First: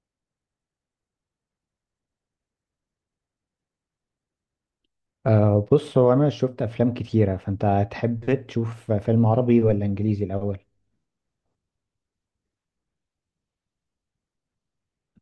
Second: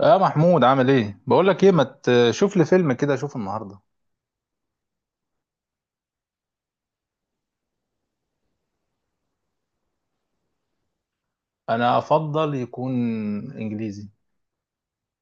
يا محمود، عامل ايه؟ بقول لك ايه، ما تشوف لي فيلم كده اشوف النهارده. بص هو أنا شفت أفلام كتيرة، فأنت تحب تشوف فيلم عربي ولا إنجليزي الأول؟ انا افضل يكون انجليزي.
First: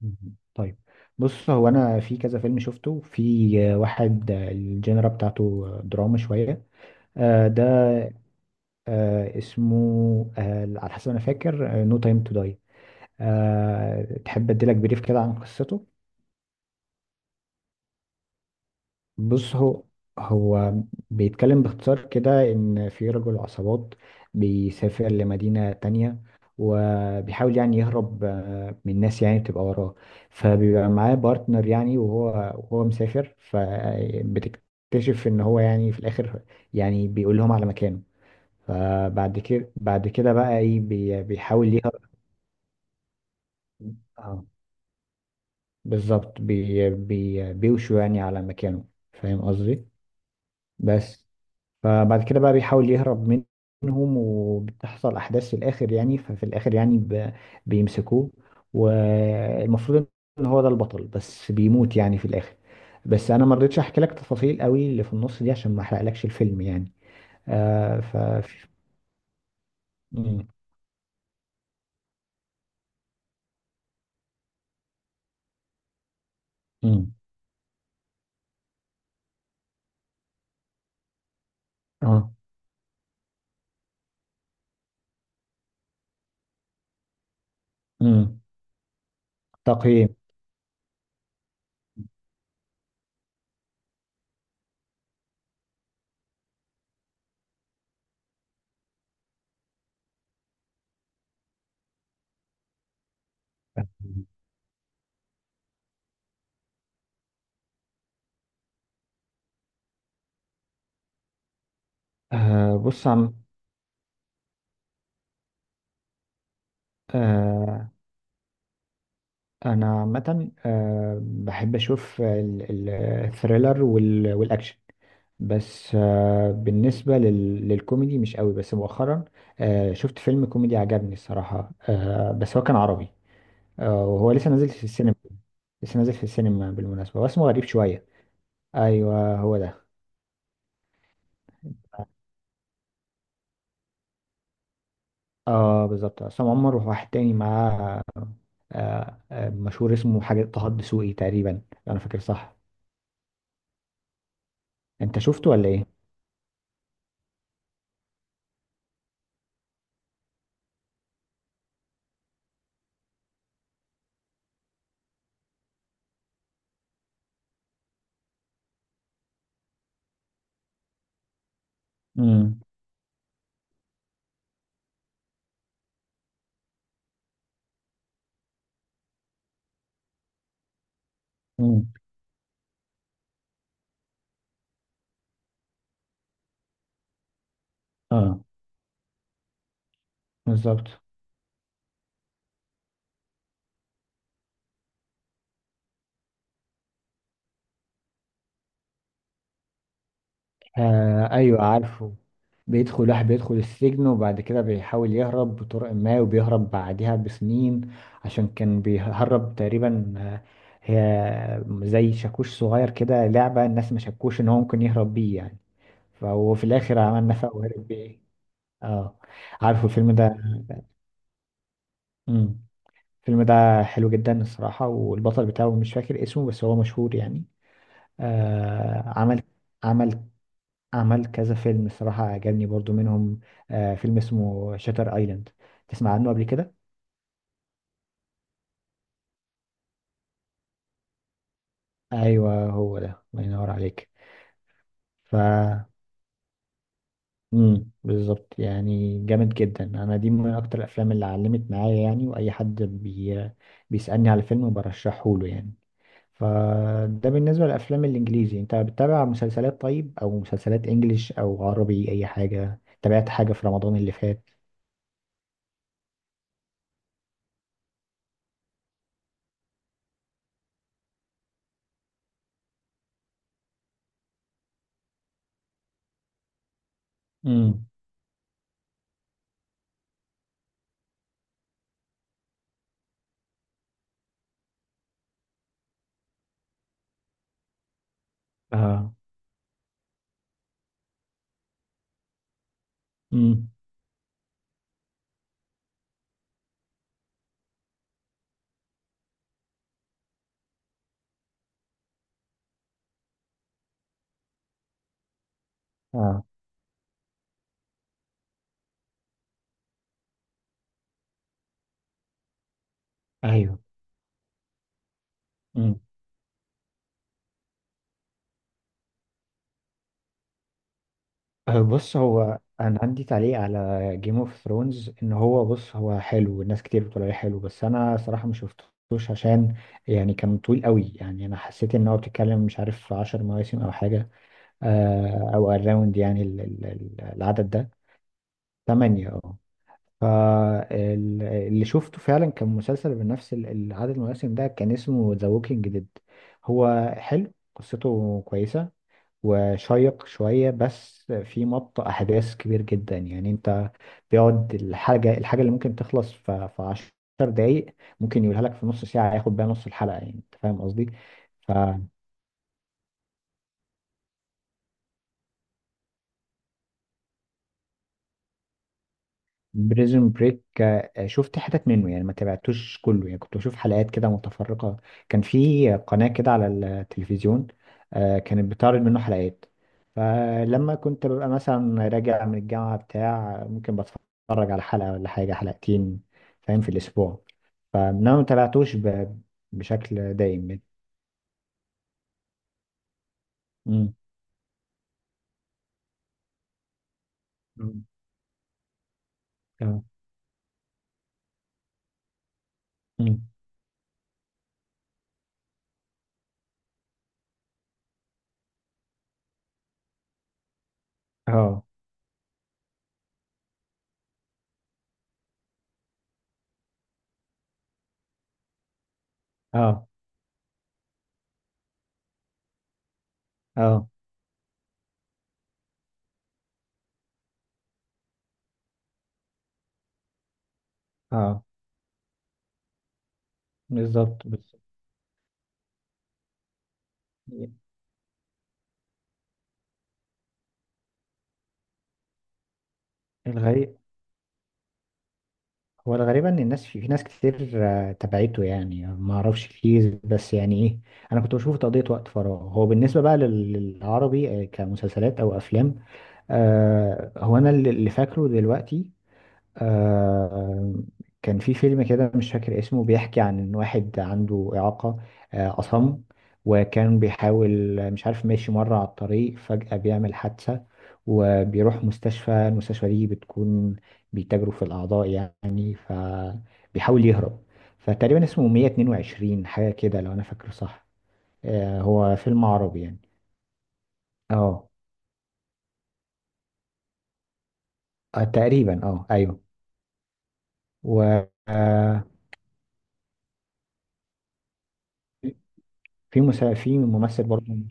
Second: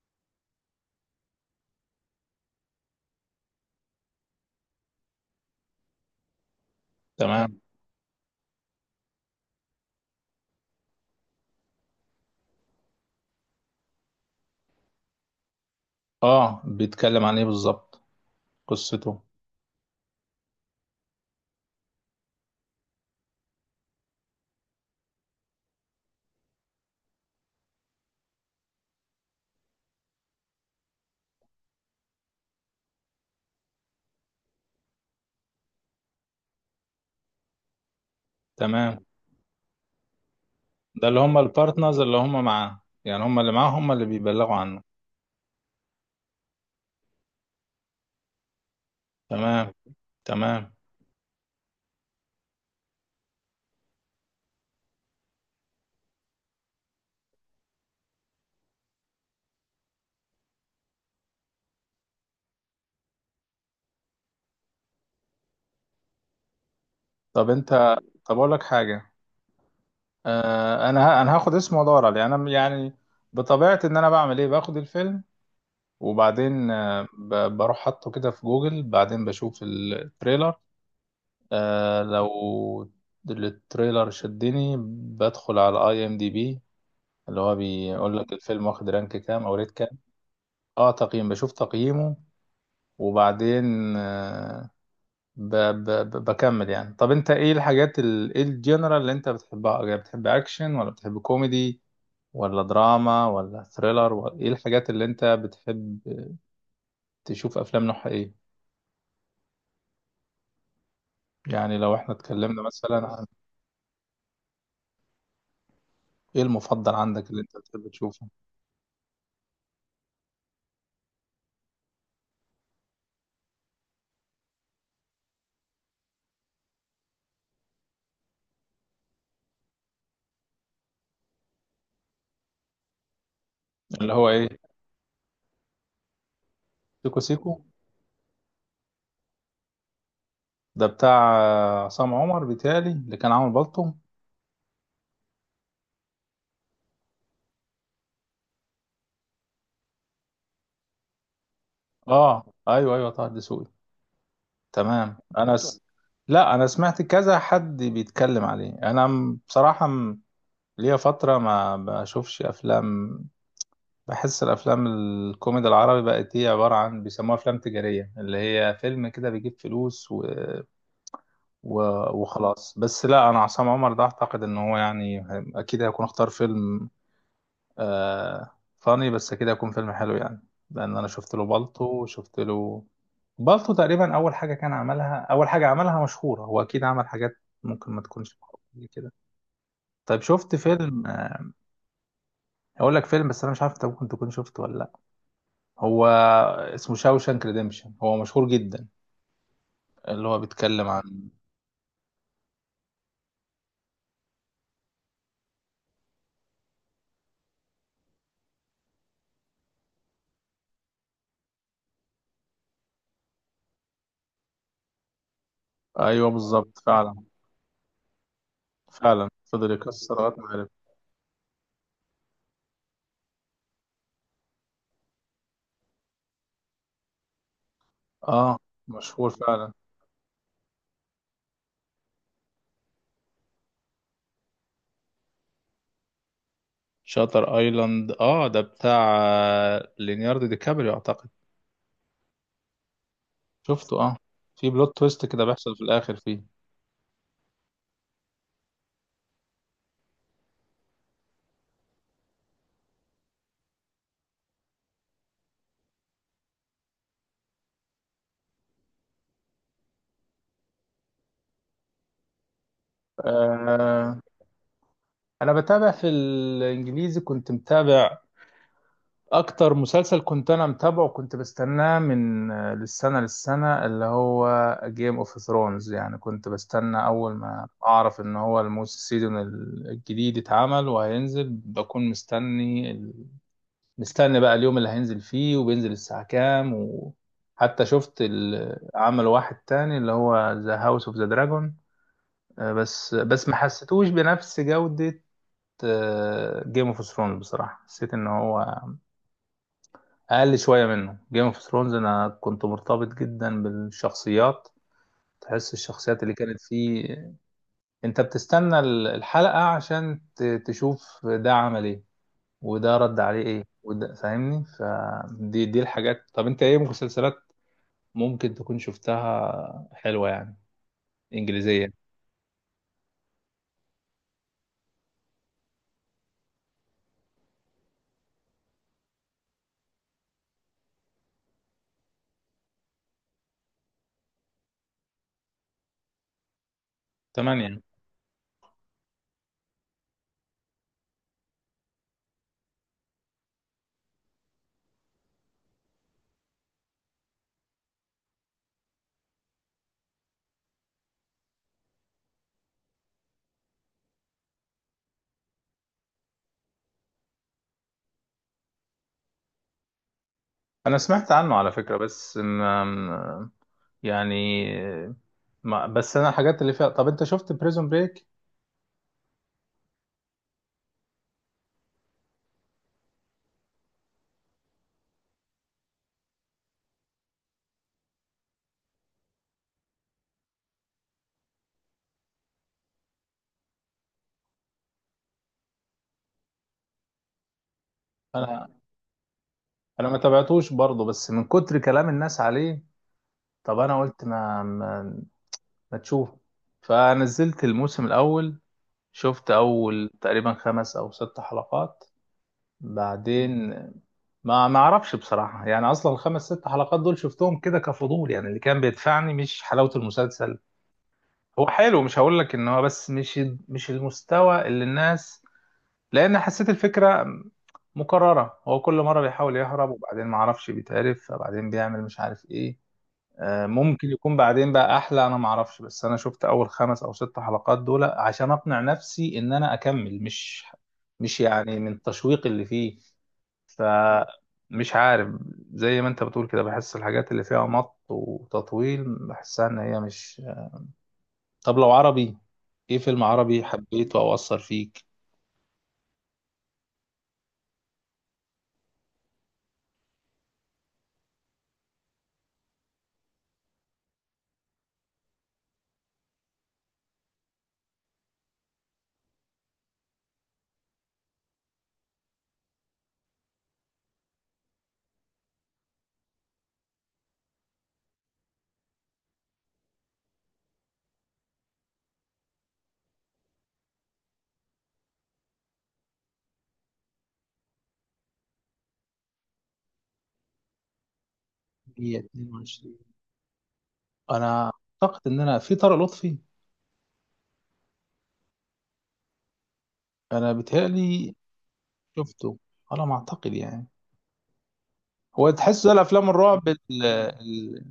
مم. طيب، بص هو أنا في كذا فيلم شفته، في واحد الجينرا بتاعته دراما شوية. تمام. ده اسمه على حسب ما أنا فاكر، نو تايم تو داي. No Time to Die. تحب أديلك بريف كده عن قصته؟ اه، بيتكلم عن ايه بالظبط؟ قصته. بص، هو بيتكلم باختصار كده إن في رجل عصابات بيسافر لمدينة تانية، وبيحاول يعني يهرب من الناس يعني بتبقى وراه. فبيبقى معاه بارتنر يعني، وهو مسافر، فبتكتشف إن هو يعني في الآخر يعني بيقول لهم على مكانه. تمام. فبعد كده بعد كده بقى إيه، ده اللي هم بيحاول البارتنرز يهرب. اللي هم معاه، يعني هم اللي معاه هم اللي اه، بيبلغوا عنه. بالظبط، بي بي بيوشوا يعني على مكانه. فاهم تمام، قصدي؟ تمام. بس فبعد كده بقى بيحاول يهرب منهم، وبتحصل أحداث في الآخر يعني. ففي الآخر يعني بيمسكوه، والمفروض إن هو ده البطل، بس بيموت يعني في الآخر. بس أنا ما رضيتش أحكي لك تفاصيل قوي اللي في النص دي عشان ما أحرقلكش الفيلم يعني. طب انت آه ف طب اقول لك حاجه. مم. انا هاخد اسمه وادور عليه، انا يعني بطبيعتي، ان انا بعمل ايه، باخد الفيلم وبعدين، مم. بروح حاطه كده في جوجل، بعدين بشوف التريلر. اه. لو التريلر شدني، بدخل على اي ام دي بي، اللي هو بيقول لك مم. الفيلم واخد رانك كام او ريت كام. تقييم. اه، تقييم، بشوف تقييمه. وبعدين آه ب ب ب بكمل يعني. طب انت ايه الحاجات، ايه الجنرال اللي انت بتحبها؟ يعني بتحب اكشن ولا بتحب كوميدي ولا دراما ولا ثريلر؟ ولا ايه الحاجات اللي انت بتحب تشوف افلام نوعها ايه؟ يعني لو احنا اتكلمنا مثلا بص عن ايه المفضل عندك اللي انت بتحب آه تشوفه. أنا عامة بحب أشوف الثريلر والأكشن. بس بالنسبة للكوميدي مش قوي، بس مؤخرا شفت فيلم كوميدي عجبني الصراحة، بس هو كان عربي، اللي هو وهو ايه؟ لسه نازل في السينما. لسه نازل في السينما سيكو بالمناسبة، واسمه سيكو. غريب شوية. أيوه، هو ده. ده بتاع عصام عمر، بيتهيألي اللي كان عامل بالطو. اه، بالظبط، عصام عمر وواحد تاني معاه، مشهور، اسمه حاجة طه الدسوقي تقريبا، لو أنا فاكر اه، صح. ايوه ايوه، طه الدسوقي. تمام. أنت شفته ولا إيه؟ لا، انا سمعت كذا حد بيتكلم عليه. بصراحة، ليا فترة ما بشوفش افلام. بحس الافلام الكوميدي العربي بقت هي عبارة عن بيسموها افلام تجارية، اللي هي فيلم كده بيجيب فلوس و... امم. وخلاص. بس لا، انا عصام عمر ده اعتقد ان هو يعني اكيد هيكون اختار فيلم آه فاني بس كده يكون فيلم حلو يعني. لان انا شفت له امم. بالطو وشفت له بالطو، تقريبا اول حاجه كان عملها، اول حاجه عملها مشهوره، هو اكيد عمل حاجات ممكن ما تكونش اه، معروفه زي كده. طيب، شفت بالظبط. فيلم، اقول لك فيلم، بس انا مش عارف انت ممكن تكون شفته ولا لا. هو اسمه شاوشانك ريديمشن، هو مشهور جدا. اللي هو بيتكلم عن... ايوه، عارفه. بيدخل واحد، بيدخل السجن وبعد كده بيحاول يهرب بطرق ما، وبيهرب بعدها بسنين. عشان كان بيهرب تقريبا هي زي شاكوش صغير كده، لعبة، الناس ما شكوش ان هو ممكن يهرب بيه يعني. ايوه، فهو في بالظبط، الاخر فعلا. عمل نفق وهرب بيه. اه، فعلا فضل عارفه الفيلم يكسر لغايه ده. ما عرف. امم. الفيلم ده حلو جدا الصراحة، والبطل بتاعه مش فاكر اسمه بس هو مشهور يعني. اه، آه مشهور عمل فعلا. عمل عمل كذا فيلم الصراحة، عجبني برضو منهم فيلم اسمه شاتر ايلاند. تسمع عنه قبل كده؟ شاتر ايلاند، اه، ده بتاع ليوناردو دي كابريو اعتقد. ايوه، هو ده، الله ينور شفته، عليك. اه. في بلوت تويست ف كده بيحصل في الاخر فيه. بالظبط، يعني جامد جدا. انا دي من اكتر الافلام اللي علمت معايا يعني، واي حد بيسألني على فيلم برشحه له يعني. فده بالنسبة للافلام الانجليزي. انت بتتابع مسلسلات طيب؟ او مسلسلات انجليش او عربي، اي حاجة، تابعت حاجة في رمضان اللي آه فات؟ انا بتابع في الانجليزي، كنت متابع اكتر مسلسل، كنت انا متابعه، كنت بستناه من للسنه، اللي هو جيم اوف ثرونز. يعني كنت بستنى اول ما امم. اعرف ان هو الموسم، السيزون الجديد اتعمل وهينزل، بكون مستني بقى اليوم اللي هينزل فيه وبينزل الساعه كام. وحتى شفت اه. عمل واحد تاني اللي هو ذا هاوس اوف ذا دراجون، بس ما امم. حسيتوش بنفس جودة جيم اوف ثرونز. بصراحة حسيت ان هو اقل شوية منه. جيم اوف ثرونز، انا كنت مرتبط جدا بالشخصيات، تحس الشخصيات اللي اه. كانت فيه، انت بتستنى الحلقة عشان تشوف ده عمل ايه وده رد عليه ايه ايوه. وده، فاهمني؟ فدي الحاجات. طب انت ايه مسلسلات ممكن تكون شفتها حلوة يعني، انجليزية؟ بص هو انا عندي تعليق على جيم اوف ثرونز، ان هو، بص، هو حلو والناس كتير بتقول عليه حلو، بس انا صراحة ما شفتوش عشان يعني كان طويل قوي يعني. انا حسيت ان هو، بتتكلم مش عارف في 10 مواسم او حاجة، او اراوند يعني تمام العدد يعني. ده، 8. اه، فاللي شفته فعلا كان مسلسل بنفس العدد المواسم ده، كان اسمه ذا ووكينج ديد. هو حلو، قصته كويسة وشيق شوية، بس في مط أحداث كبير جدا يعني. أنت بيقعد الحاجة اللي ممكن تخلص في عشر دقايق ممكن يقولها لك في نص ساعة، ياخد بيها نص الحلقة يعني. أنت فاهم انا قصدي؟ سمعت عنه على فكرة، بس يعني، ما بس انا الحاجات اللي فيها. طب انت شفت بريزون بريك؟ بريزون بريك شفت حتت منه يعني، ما تابعتوش كله يعني. كنت بشوف حلقات كده متفرقة، كان في قناة كده على التلفزيون كانت بتعرض منه حلقات. فلما كنت ببقى مثلا راجع من الجامعة بتاع ممكن بتفرج على حلقة ولا حاجة، حلقتين فاهم، في الأسبوع. فأنا ما انا تابعتوش انا ما بشكل دايم تابعتوش يعني. برضه، بس من كتر كلام الناس عليه، طب انا مم. قلت ما تشوف. فنزلت مم. الموسم الاول، شفت اه. اول تقريبا خمس او ست حلقات. مم. بعدين ما اعرفش بصراحة، يعني اصلا الخمس ست حلقات دول شفتهم كده كفضول يعني، اللي كان بيدفعني مش حلاوة المسلسل. هو اه. حلو، مش هقول لك ان هو، بس مش المستوى اللي الناس... لان حسيت الفكره مكرره، هو كل مره بيحاول يهرب اه. وبعدين ما اعرفش بيتعرف، فبعدين بيعمل مش عارف ايه. ممكن اه. يكون بعدين بقى احلى، انا ما اعرفش، بس انا شفت اول خمس او ست حلقات دول عشان اقنع نفسي ان انا اكمل، مش اه، يعني من التشويق اللي فيه، بالظبط، بالظبط. فمش عارف. زي ما انت بتقول كده، بحس الحاجات اللي فيها مط وتطويل، بحسها ان هي مش... طب لو عربي، ايه فيلم عربي الغي. حبيته او اثر فيك؟ هو الغريب ان الناس، في ناس كتير تبعته يعني ما اعرفش، كتير بس. يعني ايه، انا كنت بشوفه تقضية وقت فراغ. هو بالنسبة بقى للعربي، كمسلسلات او افلام، هو انا اللي فاكره دلوقتي آه كان في فيلم كده مش فاكر اسمه، بيحكي عن ان واحد عنده إعاقة، أصم، وكان بيحاول مش عارف، ماشي مرة على الطريق فجأة بيعمل حادثة، وبيروح مستشفى. المستشفى دي بتكون بيتاجروا في الأعضاء يعني، فبيحاول يهرب. فتقريبا اسمه 122، حاجة كده لو أنا فاكره صح. هو فيلم 122. عربي يعني. انا اه اعتقد ان انا، في طارق لطفي، تقريبا، اه، ايوه. انا و بيتهيألي آه، شفته على ما اعتقد يعني. هو في مسا... في ممثل برضه ال...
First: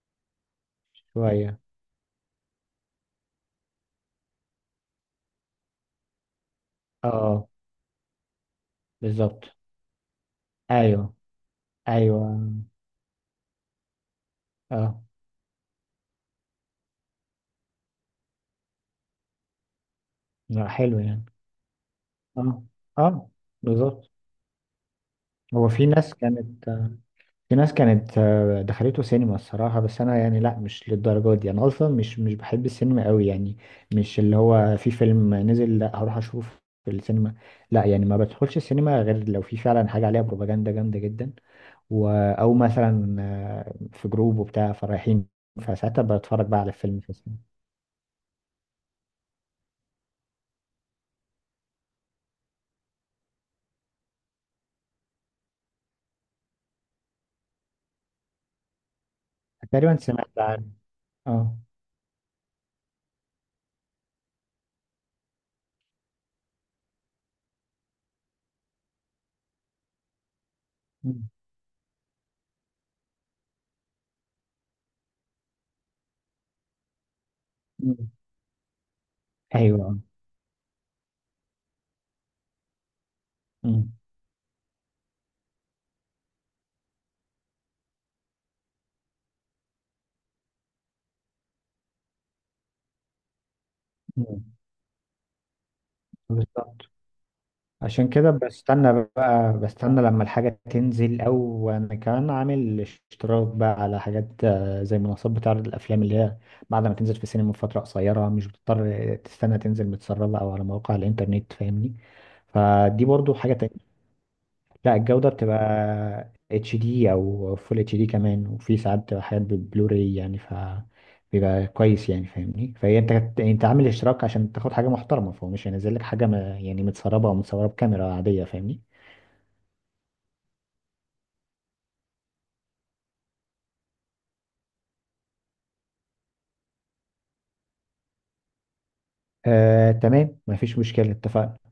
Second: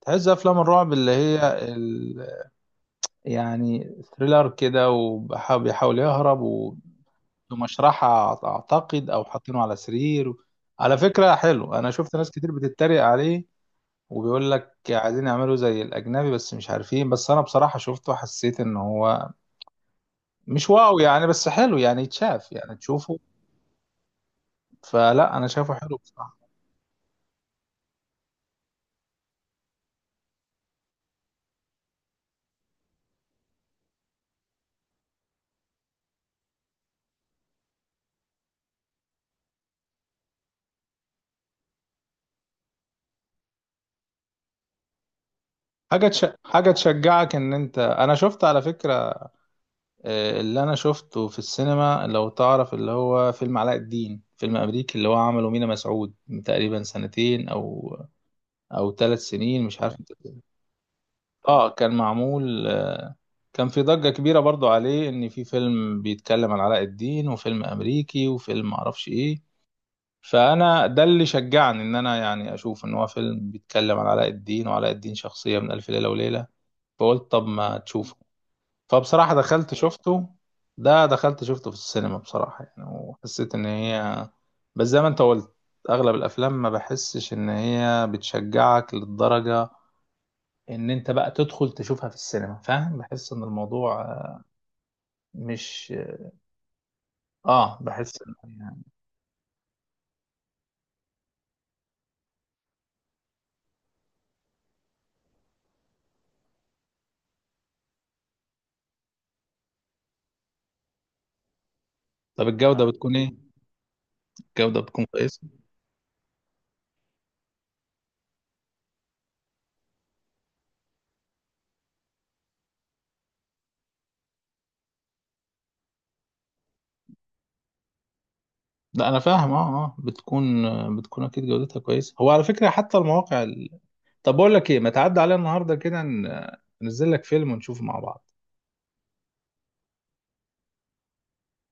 تحس ده افلام الرعب اللي هي، شوية. ال... يعني ثريلر كده، وبيحاول يهرب، اه، ومشرحة اعتقد، او بالظبط. حاطينه على سرير. على ايوه. فكرة حلو، انا شفت ناس ايوه. كتير بتتريق عليه، وبيقول لك اه. عايزين يعملوا زي الاجنبي بس مش عارفين، بس انا بصراحة شفته حسيت ان هو لا، مش واو حلو يعني. يعني، بس حلو يعني يتشاف، اه. يعني تشوفه. اه، بالظبط. فلا، انا هو شايفه في حلو ناس بصراحه. كانت في ناس كانت دخلته سينما الصراحة. بس أنا يعني لأ، مش للدرجة دي. أنا أصلا مش بحب السينما أوي يعني، مش اللي هو في فيلم نزل لأ هروح أشوف في السينما. لأ يعني ما بدخلش السينما غير لو في فعلا حاجة عليها بروباجندا جامدة جدا، أو مثلا في جروب وبتاع فرايحين، فساعتها بتفرج بقى على حاجه الفيلم في تشجعك السينما. ان انت... انا شفت على فكره، اللي انا شفته في السينما، لو تعرف، اللي هو فيلم علاء الدين، فيلم امريكي، اللي هو عمله مينا مسعود من تقريبا سنتين او 3 سنين، مش عارف. تقريبا سمعت عن، اه. اه، كان معمول، كان في ضجه كبيره برضو عليه، ان في فيلم بيتكلم عن علاء الدين، وفيلم امريكي، وفيلم معرفش ايه. فانا ده اللي مم. شجعني ان انا يعني اشوف ان هو فيلم بيتكلم عن علاء الدين، وعلاء الدين شخصيه من الف ليله وليله. فقلت طب ما مم. تشوفه. فبصراحة دخلت ايوه. شفته، ده دخلت شفته في السينما بصراحة يعني، وحسيت إن مم. هي، بس زي ما أنت قلت، أغلب الأفلام ما بحسش إن هي بتشجعك للدرجة إن أنت بقى تدخل تشوفها في السينما، فاهم؟ بحس إن الموضوع، مم. مش... بالظبط، عشان بحس كده إن، يعني، بستنى بقى، بستنى لما الحاجة تنزل. او انا كمان عامل اشتراك بقى على حاجات زي منصات بتعرض الافلام اللي هي بعد ما تنزل في السينما من فترة قصيرة، مش بتضطر تستنى تنزل متسربة او على مواقع الانترنت، فاهمني. طب الجودة فدي بتكون إيه؟ برضو حاجة. الجودة لا، بتكون الجودة كويسة؟ بتبقى اتش دي او فول اتش دي كمان، وفي ساعات بتبقى حاجات بالبلوراي يعني. بيبقى كويس يعني، فاهمني؟ فهي انت يعني انت عامل اشتراك عشان تاخد حاجة محترمة، فهو مش هينزل لك حاجة ما يعني متسربة او متصورة بكاميرا عادية، فاهمني. لا، أنا فاهم. بتكون، بتكون أكيد جودتها كويسة. هو على فكرة حتى المواقع... طب بقول لك ايه، ما تعدي عليا النهارده كده ننزل لك فيلم ونشوفه مع بعض. تمام، مفيش مشكلة، اتفقنا.